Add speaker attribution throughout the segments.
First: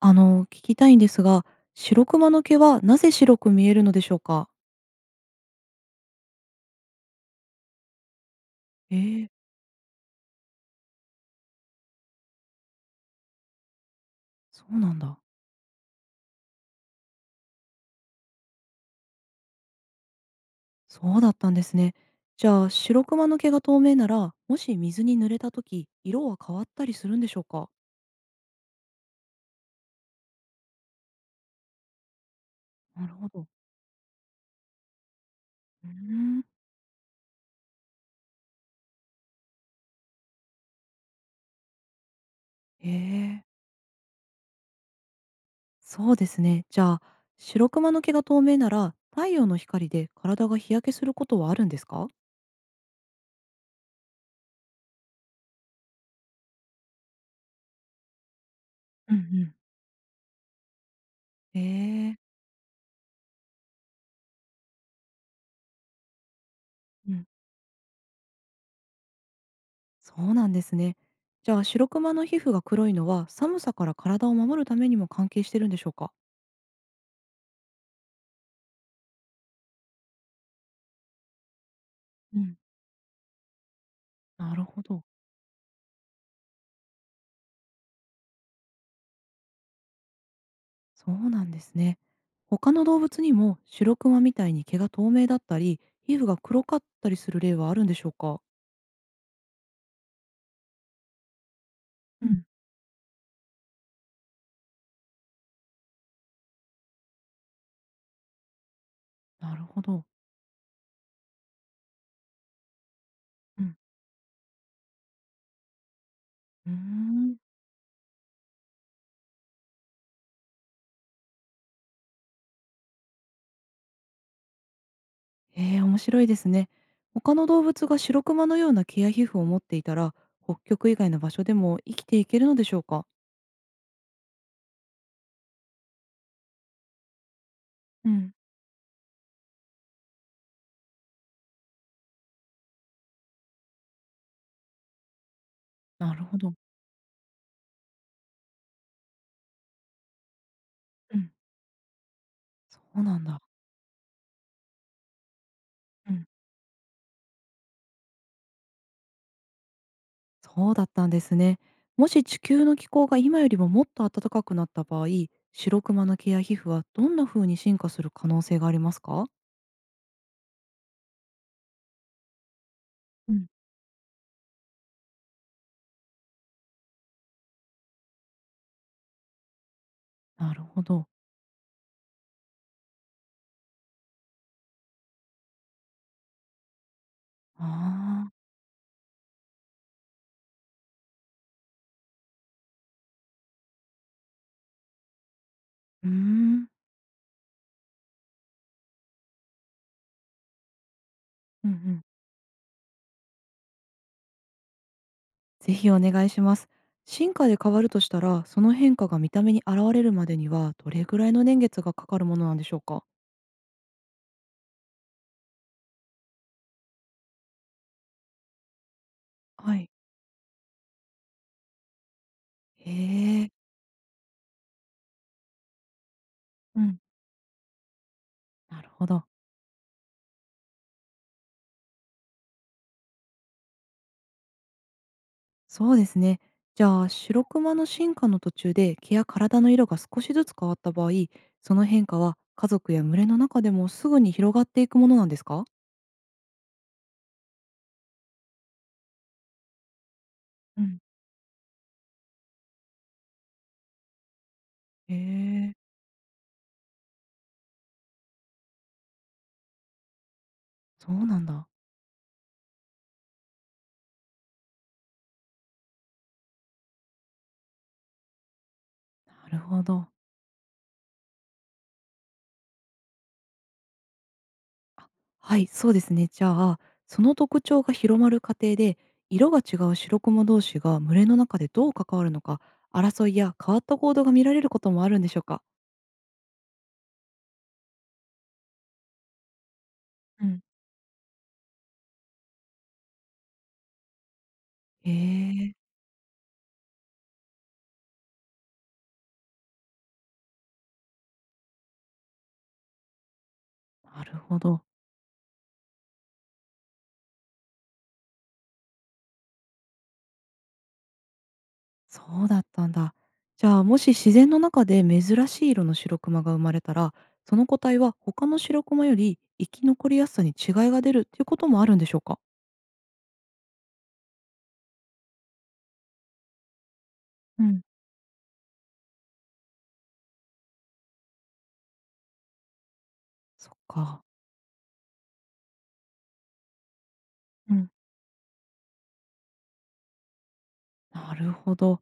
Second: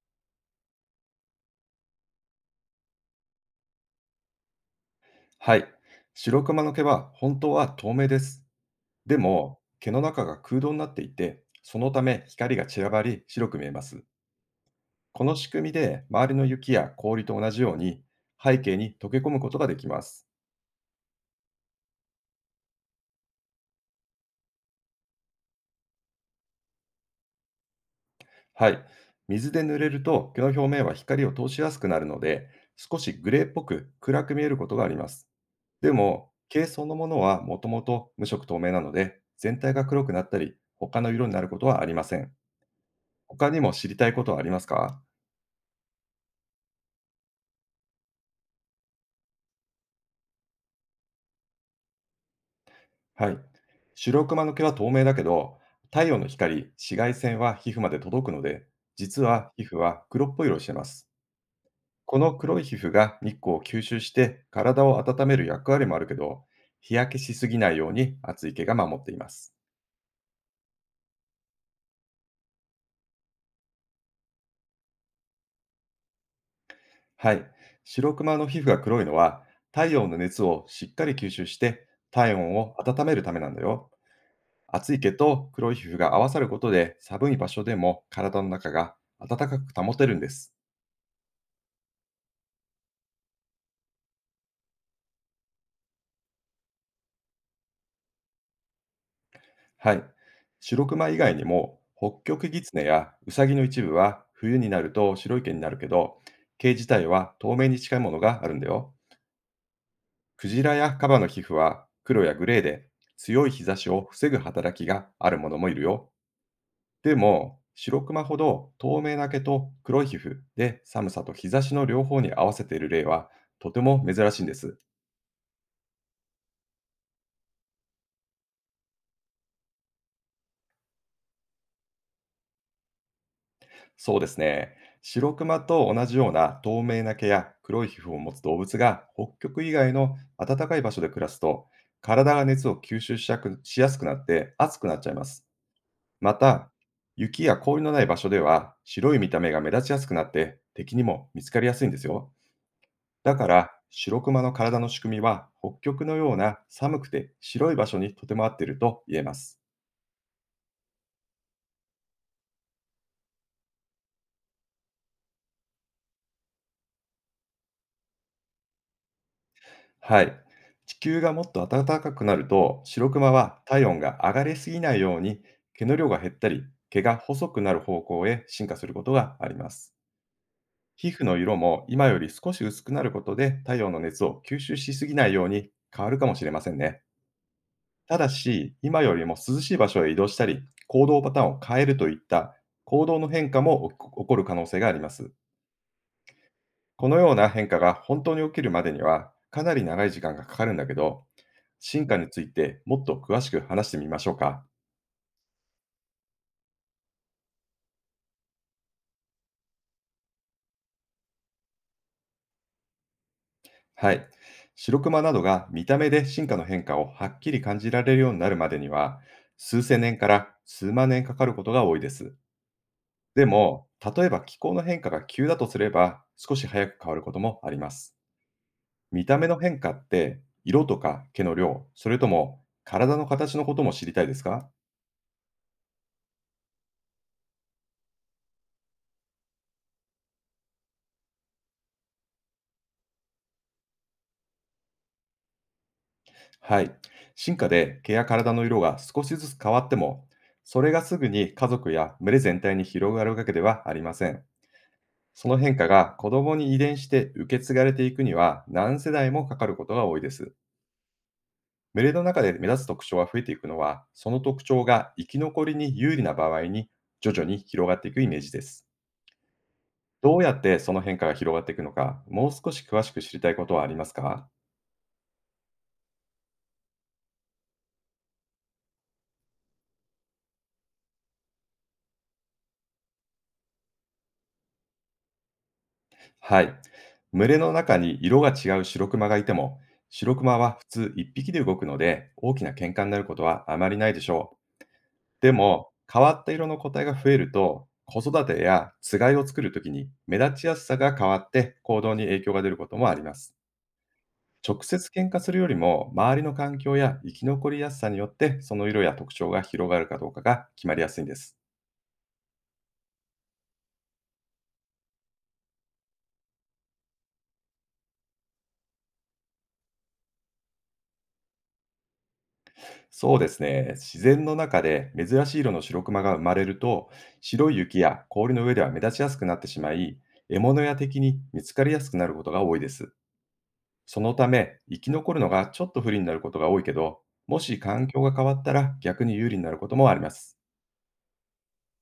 Speaker 1: 聞きたいんですが、白クマの毛はなぜ白く見えるのでしょうか？
Speaker 2: はい。白クマの毛は本当は透明です。
Speaker 1: え
Speaker 2: で
Speaker 1: ー
Speaker 2: も、毛の中が空洞になっていて、そのため光が散らばり白く見えます。
Speaker 1: そうなんだ。
Speaker 2: この仕組みで周りの雪や氷と同じように背景に溶け込むことができます。
Speaker 1: そうだったんですね。じゃあ、白クマの毛が透明なら、もし水に濡れた時、色は変わったりするんでしょうか？
Speaker 2: はい。水で濡れると毛の表面は光を通しやすくなるので、少
Speaker 1: な
Speaker 2: し
Speaker 1: るほ
Speaker 2: グレー
Speaker 1: ど。
Speaker 2: っぽく暗く見えることがあります。
Speaker 1: うー
Speaker 2: でも、
Speaker 1: ん。
Speaker 2: 毛そのものはもともと無色透明なので、全体が黒くなったり、他の色になることはありません。
Speaker 1: えー、
Speaker 2: 他にも知りたいことはありますか？
Speaker 1: そうですね。じゃあ、白クマの毛が透明なら、太陽の光で体が日焼けすることはあるんですか？
Speaker 2: はい。白クマの毛は透明だけど、太陽の光、紫外線は皮膚まで届くので、
Speaker 1: うんう
Speaker 2: 実は
Speaker 1: ん。
Speaker 2: 皮膚は黒っぽい色をしてます。
Speaker 1: え
Speaker 2: こ
Speaker 1: ー
Speaker 2: の黒い皮膚が日光を吸収して体を温める役割もあるけど、日
Speaker 1: う
Speaker 2: 焼け
Speaker 1: ん。
Speaker 2: しすぎないように厚い毛が守っています。
Speaker 1: そうなんですね。じゃあ白クマの皮膚が黒いのは寒さから体を守るためにも関係してるんでしょうか？
Speaker 2: はい。白クマの皮膚が黒いのは、太陽の熱をしっかり吸収して体
Speaker 1: うん、
Speaker 2: 温を温めるためなんだよ。
Speaker 1: なるほ
Speaker 2: 厚い
Speaker 1: ど。
Speaker 2: 毛と黒い皮膚が合わさることで、寒い場所でも体の中が暖かく保てるんです。
Speaker 1: そうなんですね。他の動物にも白クマみたいに毛が透明だったり皮膚が黒かったりする例はあるんでしょうか？
Speaker 2: はい。白クマ以外にも、北
Speaker 1: うん、
Speaker 2: 極ギツネやウサギの一部は冬になると白い毛になるけど、毛自体は透明に近いものがあるんだよ。
Speaker 1: なるほど。
Speaker 2: クジラやカバの皮膚は黒やグレーで、強い
Speaker 1: う
Speaker 2: 日
Speaker 1: ん、
Speaker 2: 差しを防ぐ働きがあるものもいるよ。
Speaker 1: うー
Speaker 2: で
Speaker 1: ん。
Speaker 2: も、白クマほど透明な毛と黒い皮膚で寒さと日差しの両方に合わせている例はとても珍しいんです。
Speaker 1: えー、面白いですね。他の動物が白クマのような毛や皮膚を持っていたら北極以外の場所でも生きていけるのでしょうか？
Speaker 2: そうですね。白クマと同じような透明な毛や黒い皮
Speaker 1: う
Speaker 2: 膚を持
Speaker 1: ん、
Speaker 2: つ動物が北極以外の暖かい場所で暮らすと、体が熱を吸収しやくしやすくなって熱くなっちゃいます。
Speaker 1: なる
Speaker 2: ま
Speaker 1: ほど。
Speaker 2: た、雪や氷のない場所では白い見た目が目立ちやすくなって敵に
Speaker 1: う
Speaker 2: も
Speaker 1: ん、
Speaker 2: 見つかりやすいんですよ。
Speaker 1: そうなん
Speaker 2: だ
Speaker 1: だ。
Speaker 2: から、白クマの体の仕組みは北極のような寒くて白い場所にとても合っていると言えます。
Speaker 1: そうだったんですね。もし地球の気候が今よりももっと暖かくなった場合、シロクマの毛や皮膚はどんな風に進化する可能性がありますか？
Speaker 2: はい。地球がもっと暖かくなると、白クマ
Speaker 1: うん、
Speaker 2: は体温が上がりすぎないように、毛の量が減ったり、毛が細くなる方向へ進化することがあります。
Speaker 1: なるほど。
Speaker 2: 皮膚の色も今より少し薄くなることで、太陽の熱を吸収しすぎないように変わるかもしれませんね。
Speaker 1: あ
Speaker 2: ただ
Speaker 1: あ、
Speaker 2: し、今よりも涼しい場所へ移動したり、行動パターンを変えるといった行動の変化も起こる可能性があります。
Speaker 1: うーん、
Speaker 2: このような変化が本当に起きるまでには、かなり長い時間がかかるんだけど、
Speaker 1: うんうん。
Speaker 2: 進化についてもっと詳しく話してみましょうか。
Speaker 1: ぜひお願いします。進化で変わるとしたら、その変化が見た目に現れるまでには、どれぐらいの年月がかかるものなんでしょうか？
Speaker 2: はい。白クマなどが見た目で進化の変化をはっきり感じられるようになるまでには、
Speaker 1: は
Speaker 2: 数
Speaker 1: い。
Speaker 2: 千年から数万年かかることが多いです。
Speaker 1: へ
Speaker 2: で
Speaker 1: え、
Speaker 2: も、例えば気候の変化が急だとすれば、少し
Speaker 1: う
Speaker 2: 早く
Speaker 1: ん、
Speaker 2: 変わることもあります。
Speaker 1: なるほど。
Speaker 2: 見た目の変化って、色とか毛の量、それとも体の形のことも知りたいですか？
Speaker 1: そうですね。じゃあ、白クマの進化の途中で毛や体の色が少しずつ変わった場合、その変化は家族や群れの中でもすぐに広がっていくものなんですか？
Speaker 2: はい。進化で毛や体の色が少しずつ変わっても、
Speaker 1: う
Speaker 2: それ
Speaker 1: ん、
Speaker 2: がすぐに家族や群れ全体に広がるわけではありません。
Speaker 1: へ
Speaker 2: その
Speaker 1: え、
Speaker 2: 変化が子供に遺伝して受け継がれていくには何世代もかかることが多いです。
Speaker 1: そうなんだ。
Speaker 2: 群れの中で目立つ特徴が増えていくのは、その特徴が生き残りに有利な場合に徐々に広がっていくイメージです。
Speaker 1: なるほど。
Speaker 2: どうやってその変化が広がっていくのか、もう少し詳しく知りたいことはありますか？
Speaker 1: はい、そうですね。じゃあ、その特徴が広まる過程で、色が違う白クマ同士が群れの中でどう関わるのか、争いや変わった行動が見られることもあるんでしょうか？
Speaker 2: はい。群れの中に色が違うシロクマがいても、シロ
Speaker 1: う
Speaker 2: クマ
Speaker 1: ん
Speaker 2: は普通一匹で動くので、大きな喧嘩になることはあまりないでしょ
Speaker 1: へ
Speaker 2: う。で
Speaker 1: え、
Speaker 2: も、変わった色の個体が増えると、子育てやつがいを作るときに目立ちやすさが変わって行動に影響が出ることもあります。
Speaker 1: なるほ
Speaker 2: 直
Speaker 1: ど。
Speaker 2: 接喧嘩するよりも、周りの環境や生き残りやすさによって、その色や特徴が広がるかどうかが決まりやすいんです。
Speaker 1: そうだったんだ。じゃあ、もし自然の中で珍しい色の白クマが生まれたら、その個体は他の白クマより生き残りやすさに違いが出るっていうこともあるんでしょうか？
Speaker 2: そうですね。自然の中で珍しい色の白クマが生まれると、
Speaker 1: う
Speaker 2: 白い
Speaker 1: ん、
Speaker 2: 雪や氷の上では目立ちやすくなってしまい、獲物や敵に見つかりやすくなることが多いです。
Speaker 1: そっ
Speaker 2: そ
Speaker 1: か。
Speaker 2: のため、生き残るのがちょっと不利になることが多いけど、も
Speaker 1: う
Speaker 2: し
Speaker 1: ん、
Speaker 2: 環境が変わったら逆に有利になることもあります。
Speaker 1: なるほど。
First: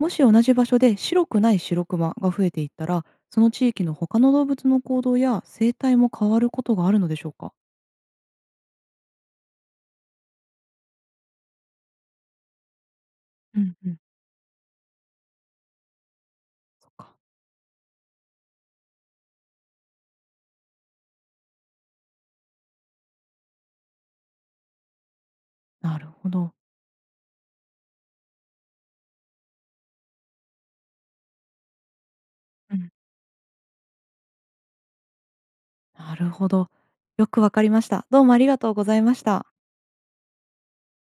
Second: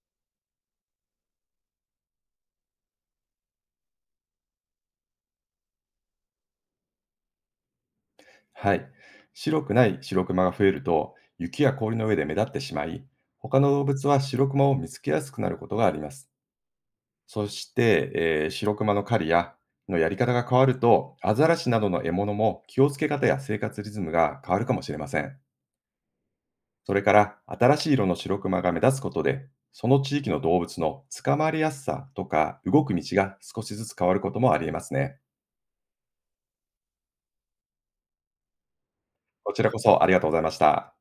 Speaker 1: もし同じ場所で白くない白クマが増えていったら、その地域の他の動物の行動や生態も変わることがあるのでしょうか？
Speaker 2: はい。白くない白クマが増えると、雪や氷の上で目立ってしまい、
Speaker 1: う
Speaker 2: 他の
Speaker 1: ん、
Speaker 2: 動
Speaker 1: うん、
Speaker 2: 物は白クマを見つけやすくなることがあります。
Speaker 1: そっか。
Speaker 2: そして、白クマの狩りやのやり方が変わると、アザラシなどの獲物も気をつけ方や生活リズムが変わるかもしれません。
Speaker 1: なるほど。
Speaker 2: それから、新しい色の白クマが目立つことで、その地域の動物の捕まりやすさとか
Speaker 1: う
Speaker 2: 動
Speaker 1: ん。
Speaker 2: く道が少しずつ変わることもありえますね。
Speaker 1: なるほど。よくわかりました。どうもありがとうございました。
Speaker 2: こちらこそありがとうございました。